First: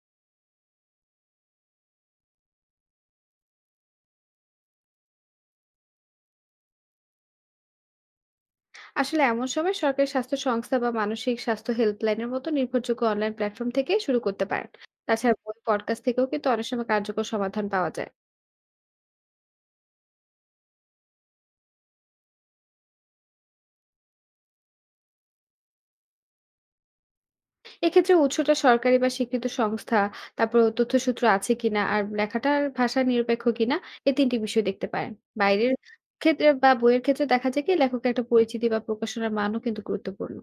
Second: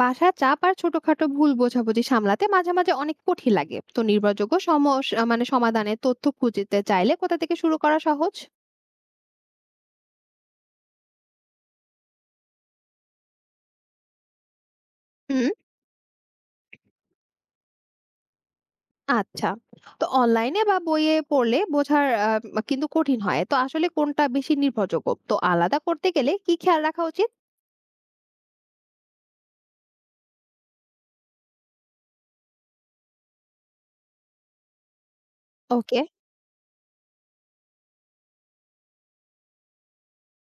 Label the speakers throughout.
Speaker 1: বাসার চাপ আর ছোটখাটো ভুল বোঝাবুঝি সামলাতে মাঝে মাঝে অনেক কঠিন লাগে। তো নির্ভরযোগ্য মানে সমাধানের তথ্য খুঁজতে চাইলে কোথা থেকে শুরু করা সহজ?
Speaker 2: আসলে এমন সময় সরকারি স্বাস্থ্য সংস্থা বা মানসিক স্বাস্থ্য হেল্পলাইনের মতো নির্ভরযোগ্য অনলাইন প্ল্যাটফর্ম থেকে শুরু করতে পারেন। তাছাড়া
Speaker 1: হুম।
Speaker 2: বই পডকাস্ট থেকেও কিন্তু অনেক সময় কার্যকর সমাধান পাওয়া যায়।
Speaker 1: আচ্ছা। তো অনলাইনে বা বইয়ে পড়লে বোঝার কিন্তু কঠিন হয়। তো আসলে কোনটা বেশি নির্ভরযোগ্য, তো আলাদা করতে গেলে কি খেয়াল রাখা উচিত?
Speaker 2: এক্ষেত্রে উৎসটা সরকারি বা স্বীকৃত সংস্থা, তারপর তথ্যসূত্র আছে কিনা আর লেখাটার ভাষা নিরপেক্ষ কিনা, এই তিনটি বিষয় দেখতে পারেন। বাইরের
Speaker 1: ওকে।
Speaker 2: ক্ষেত্রে বা বইয়ের ক্ষেত্রে দেখা যায় কি লেখকের একটা পরিচিতি বা প্রকাশনার মানও কিন্তু গুরুত্বপূর্ণ।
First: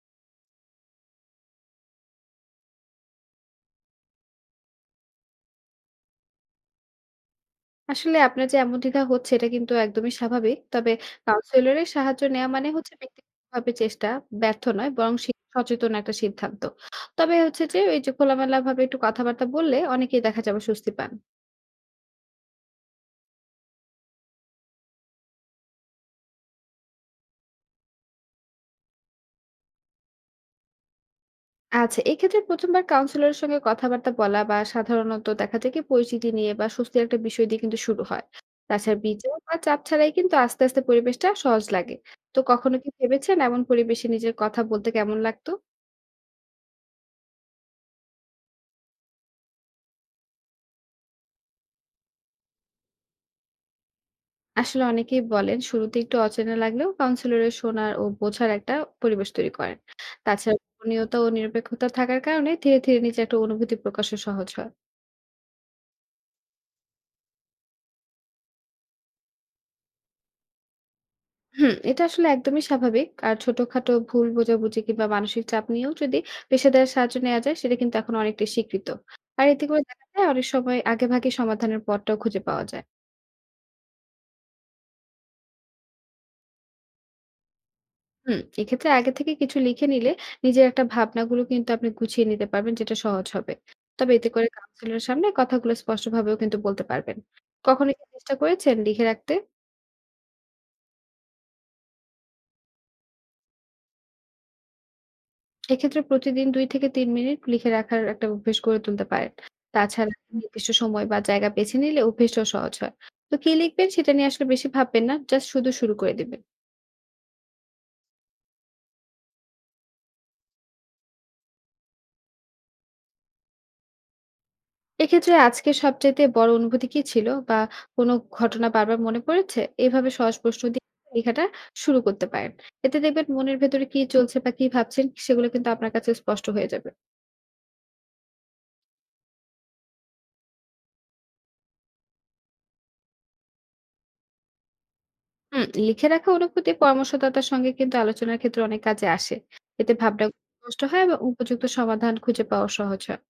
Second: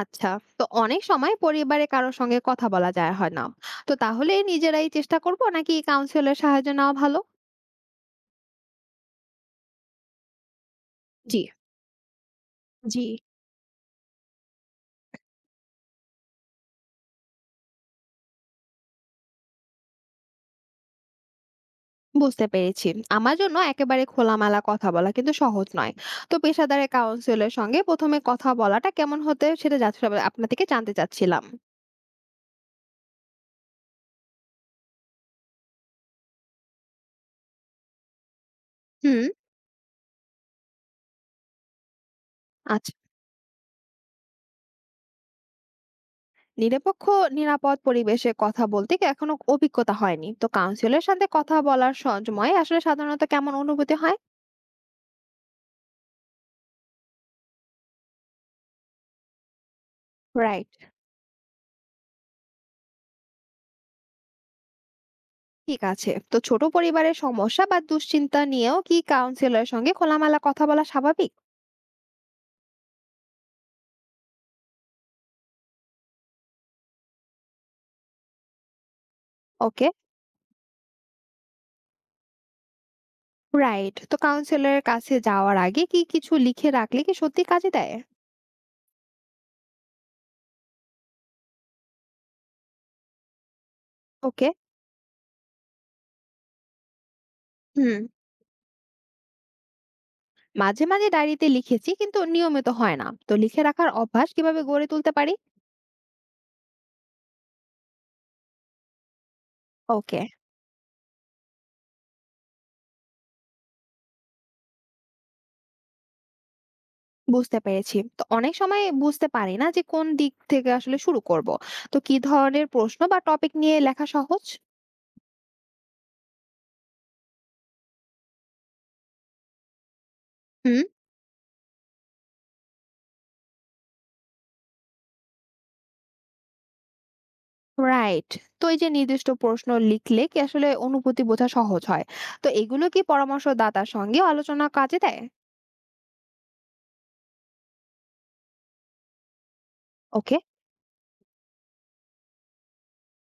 Speaker 1: আচ্ছা। তো অনেক সময় পরিবারে কারোর সঙ্গে কথা বলা যায় হয় না। তো তাহলে নিজেরাই চেষ্টা করব নাকি কাউন্সিলর সাহায্য নেওয়া ভালো?
Speaker 2: আসলে আপনার যে এমন দ্বিধা হচ্ছে এটা কিন্তু একদমই স্বাভাবিক। তবে
Speaker 1: জি।
Speaker 2: কাউন্সিলরের সাহায্য নেয়া মানে হচ্ছে
Speaker 1: জি।
Speaker 2: ব্যক্তিগতভাবে চেষ্টা ব্যর্থ নয়, বরং সে সচেতন একটা সিদ্ধান্ত। তবে হচ্ছে যে ওই যে খোলামেলাভাবে একটু কথাবার্তা বললে অনেকেই দেখা যাবে স্বস্তি পান।
Speaker 1: বুঝতে পেরেছি। আমার জন্য একেবারে খোলামেলা কথা বলা কিন্তু সহজ নয়। তো পেশাদার কাউন্সিলর সঙ্গে ১ম এ কথা বলাটা কেমন হতে সেটা যাচ্ছিল আপনার থেকে জানতে চাচ্ছিলাম।
Speaker 2: আচ্ছা, এক্ষেত্রে ১ম বার কাউন্সিলরের সঙ্গে কথাবার্তা বলা বা সাধারণত দেখা যায় কি পরিচিতি নিয়ে বা স্বস্তির একটা বিষয় দিয়ে কিন্তু শুরু হয়। তাছাড়া
Speaker 1: হুম।
Speaker 2: বিচার বা চাপ ছাড়াই কিন্তু আস্তে, আস্তে পরিবেশটা সহজ লাগে। তো কখনো কি
Speaker 1: আচ্ছা।
Speaker 2: ভেবেছেন এমন পরিবেশে নিজের কথা বলতে কেমন লাগতো?
Speaker 1: নিরপেক্ষ নিরাপদ পরিবেশে কথা বলতে কি এখনো অভিজ্ঞতা হয়নি। তো কাউন্সিলরের সাথে কথা বলার সময় আসলে সাধারণত কেমন অনুভূতি হয়?
Speaker 2: আসলে অনেকেই বলেন শুরুতে একটু অচেনা লাগলেও কাউন্সিলরের শোনার ও বোঝার একটা পরিবেশ তৈরি করেন। তাছাড়া
Speaker 1: রাইট।
Speaker 2: গোপনীয়তা ও নিরপেক্ষতা থাকার কারণে ধীরে ধীরে নিজের একটা অনুভূতি প্রকাশও সহজ হয়।
Speaker 1: ঠিক আছে। তো ছোট পরিবারের সমস্যা বা দুশ্চিন্তা নিয়েও কি কাউন্সিলরের সঙ্গে খোলামেলা কথা বলা স্বাভাবিক?
Speaker 2: হুম, এটা আসলে একদমই স্বাভাবিক। আর ছোটখাটো ভুল বোঝাবুঝি কিংবা মানসিক চাপ নিয়েও যদি পেশাদার সাহায্য নেওয়া যায় সেটা কিন্তু এখন অনেকটাই স্বীকৃত। আর এতে করে
Speaker 1: ওকে।
Speaker 2: দেখা যায় অনেক সময় আগেভাগে সমাধানের পথটাও খুঁজে পাওয়া যায়।
Speaker 1: রাইট। তো কাউন্সিলরের কাছে যাওয়ার আগে কি কিছু লিখে রাখলে কি সত্যি কাজে দেয়?
Speaker 2: হুম, এক্ষেত্রে আগে থেকে কিছু লিখে নিলে নিজের একটা ভাবনাগুলো কিন্তু আপনি গুছিয়ে নিতে পারবেন, যেটা সহজ হবে। তবে এতে করে
Speaker 1: ওকে।
Speaker 2: কাউন্সিলরের সামনে কথাগুলো স্পষ্টভাবেও কিন্তু বলতে পারবেন। কখনো
Speaker 1: হুম
Speaker 2: কি চেষ্টা করেছেন লিখে রাখতে?
Speaker 1: মাঝে মাঝে ডায়েরিতে লিখেছি কিন্তু নিয়মিত হয় না। তো লিখে রাখার অভ্যাস কিভাবে গড়ে তুলতে পারি?
Speaker 2: এক্ষেত্রে প্রতিদিন ২ থেকে ৩ মিনিট লিখে রাখার একটা অভ্যেস গড়ে তুলতে পারেন। তাছাড়া
Speaker 1: ওকে,
Speaker 2: নির্দিষ্ট সময় বা জায়গা বেছে নিলে অভ্যেসটাও সহজ হয়। তো কি লিখবেন সেটা নিয়ে আসলে বেশি ভাববেন না, জাস্ট শুধু শুরু করে দিবেন।
Speaker 1: বুঝতে পেরেছি। তো অনেক সময় বুঝতে পারি না যে কোন দিক থেকে আসলে শুরু করব। তো কি ধরনের প্রশ্ন বা টপিক নিয়ে লেখা সহজ?
Speaker 2: এক্ষেত্রে আজকে সবচাইতে বড় অনুভূতি কি ছিল? বা কোনো ঘটনা বারবার মনে পড়েছে? এভাবে সহজ প্রশ্ন
Speaker 1: হুম।
Speaker 2: দিয়ে লেখাটা শুরু করতে পারেন। এতে দেখবেন মনের ভেতরে কি চলছে বা কি ভাবছেন সেগুলো কিন্তু আপনার কাছে স্পষ্ট হয়ে যাবে।
Speaker 1: রাইট। তো এই যে নির্দিষ্ট প্রশ্ন লিখলে কি আসলে অনুভূতি বোঝা সহজ হয়। তো এগুলো কি পরামর্শদাতার সঙ্গে আলোচনা কাজে দেয়?
Speaker 2: হুম, লিখে রাখা অনুভূতি পরামর্শদাতার সঙ্গে কিন্তু আলোচনার ক্ষেত্রে অনেক কাজে আসে। এতে ভাবনা
Speaker 1: ওকে।
Speaker 2: স্পষ্ট হয় এবং উপযুক্ত সমাধান খুঁজে পাওয়া সহজ হয়।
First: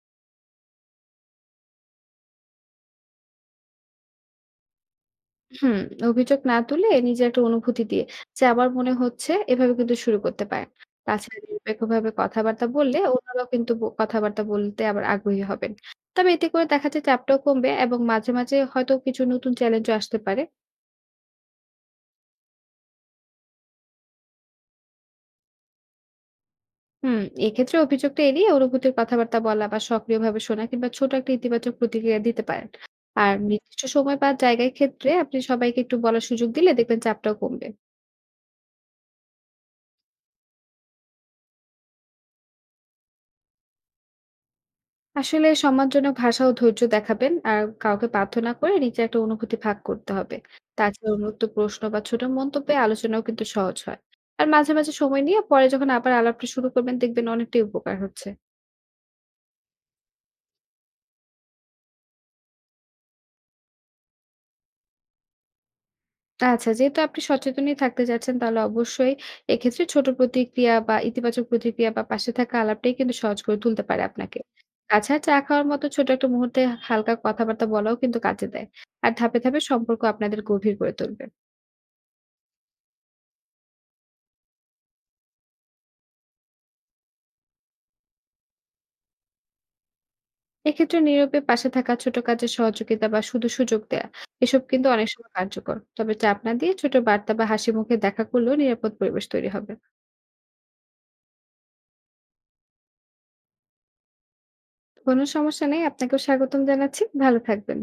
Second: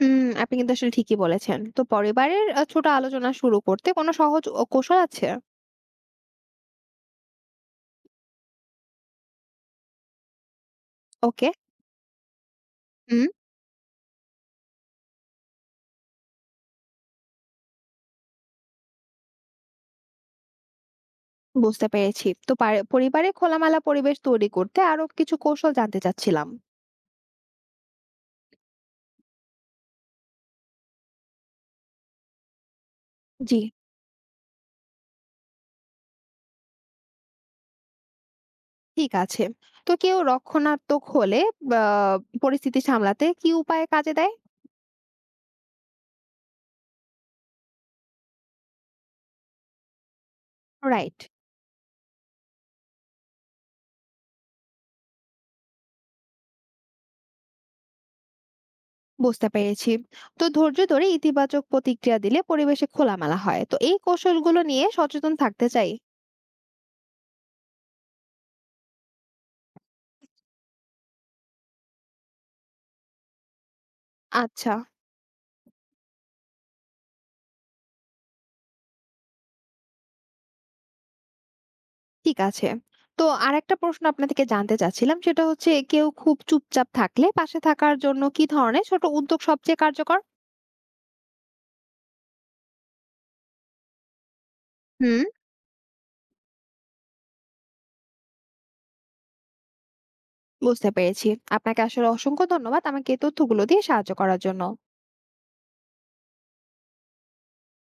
Speaker 1: হুম, আপনি কিন্তু আসলে ঠিকই বলেছেন। তো পরিবারের ছোট আলোচনা শুরু করতে কোনো সহজ কৌশল আছে?
Speaker 2: হুম, অভিযোগ না তুলে নিজের একটা অনুভূতি দিয়ে যে আমার মনে হচ্ছে, এভাবে কিন্তু শুরু করতে পারেন। তাছাড়া
Speaker 1: ওকে।
Speaker 2: নিরপেক্ষভাবে কথাবার্তা বললে
Speaker 1: হুম,
Speaker 2: অন্যরাও কিন্তু কথাবার্তা বলতে আবার আগ্রহী হবেন। তবে এতে করে দেখা যায় চাপটাও কমবে, এবং মাঝে, মাঝে হয়তো কিছু নতুন চ্যালেঞ্জও আসতে পারে।
Speaker 1: বুঝতে পেরেছি। তো পরিবারে খোলামেলা পরিবেশ তৈরি করতে আরো কিছু কৌশল জানতে চাচ্ছিলাম।
Speaker 2: হুম, এক্ষেত্রে অভিযোগটা এড়িয়ে অনুভূতির কথাবার্তা বলা বা সক্রিয়ভাবে শোনা কিংবা ছোট একটা ইতিবাচক প্রতিক্রিয়া দিতে পারেন। আর
Speaker 1: জি,
Speaker 2: নির্দিষ্ট সময় বা জায়গায় ক্ষেত্রে আপনি সবাইকে একটু বলার সুযোগ দিলে দেখবেন চাপটাও কমবে।
Speaker 1: ঠিক আছে। তো কেউ রক্ষণাত্মক হলে বা পরিস্থিতি সামলাতে কি উপায়ে কাজে দেয়?
Speaker 2: আসলে সম্মানজনক ভাষা ও ধৈর্য দেখাবেন, আর কাউকে বাধ্য না করে নিজের একটা অনুভূতি ভাগ করতে হবে। তাছাড়া
Speaker 1: রাইট,
Speaker 2: উন্মুক্ত প্রশ্ন বা ছোট মন্তব্যে আলোচনাও কিন্তু সহজ হয়। আর মাঝে মাঝে সময় নিয়ে পরে যখন আবার আলাপটা শুরু করবেন দেখবেন অনেকটাই উপকার হচ্ছে।
Speaker 1: বুঝতে পেরেছি। তো ধৈর্য ধরে ইতিবাচক প্রতিক্রিয়া দিলে পরিবেশে খোলামেলা হয়। তো এই কৌশলগুলো নিয়ে সচেতন থাকতে চাই।
Speaker 2: আচ্ছা, যেহেতু আপনি সচেতনই থাকতে চাচ্ছেন তাহলে অবশ্যই এক্ষেত্রে ছোট প্রতিক্রিয়া বা ইতিবাচক প্রতিক্রিয়া বা পাশে থাকা আলাপটাই কিন্তু সহজ করে তুলতে পারে আপনাকে।
Speaker 1: আচ্ছা।
Speaker 2: তাছাড়া চা খাওয়ার মতো ছোট একটা মুহূর্তে হালকা কথাবার্তা বলাও কিন্তু কাজে দেয়। আর ধাপে ধাপে সম্পর্ক আপনাদের গভীর করে তুলবে।
Speaker 1: ঠিক আছে। তো আরেকটা প্রশ্ন আপনার থেকে জানতে চাচ্ছিলাম। সেটা হচ্ছে কেউ খুব চুপচাপ থাকলে পাশে থাকার জন্য কি ধরনের ছোট উদ্যোগ সবচেয়ে কার্যকর?
Speaker 2: এক্ষেত্রে নীরবে পাশে থাকা, ছোট কাজে সহযোগিতা বা শুধু সুযোগ দেয়া, এসব কিন্তু অনেক
Speaker 1: হুম।
Speaker 2: সময় কার্যকর। তবে চাপ না দিয়ে ছোট বার্তা বা হাসি মুখে দেখা করলেও নিরাপদ পরিবেশ তৈরি হবে।
Speaker 1: বুঝতে পেরেছি। আপনাকে আসলে অসংখ্য ধন্যবাদ আমাকে এই তথ্যগুলো দিয়ে সাহায্য করার জন্য।
Speaker 2: কোনো সমস্যা নেই, আপনাকেও স্বাগতম জানাচ্ছি। ভালো থাকবেন।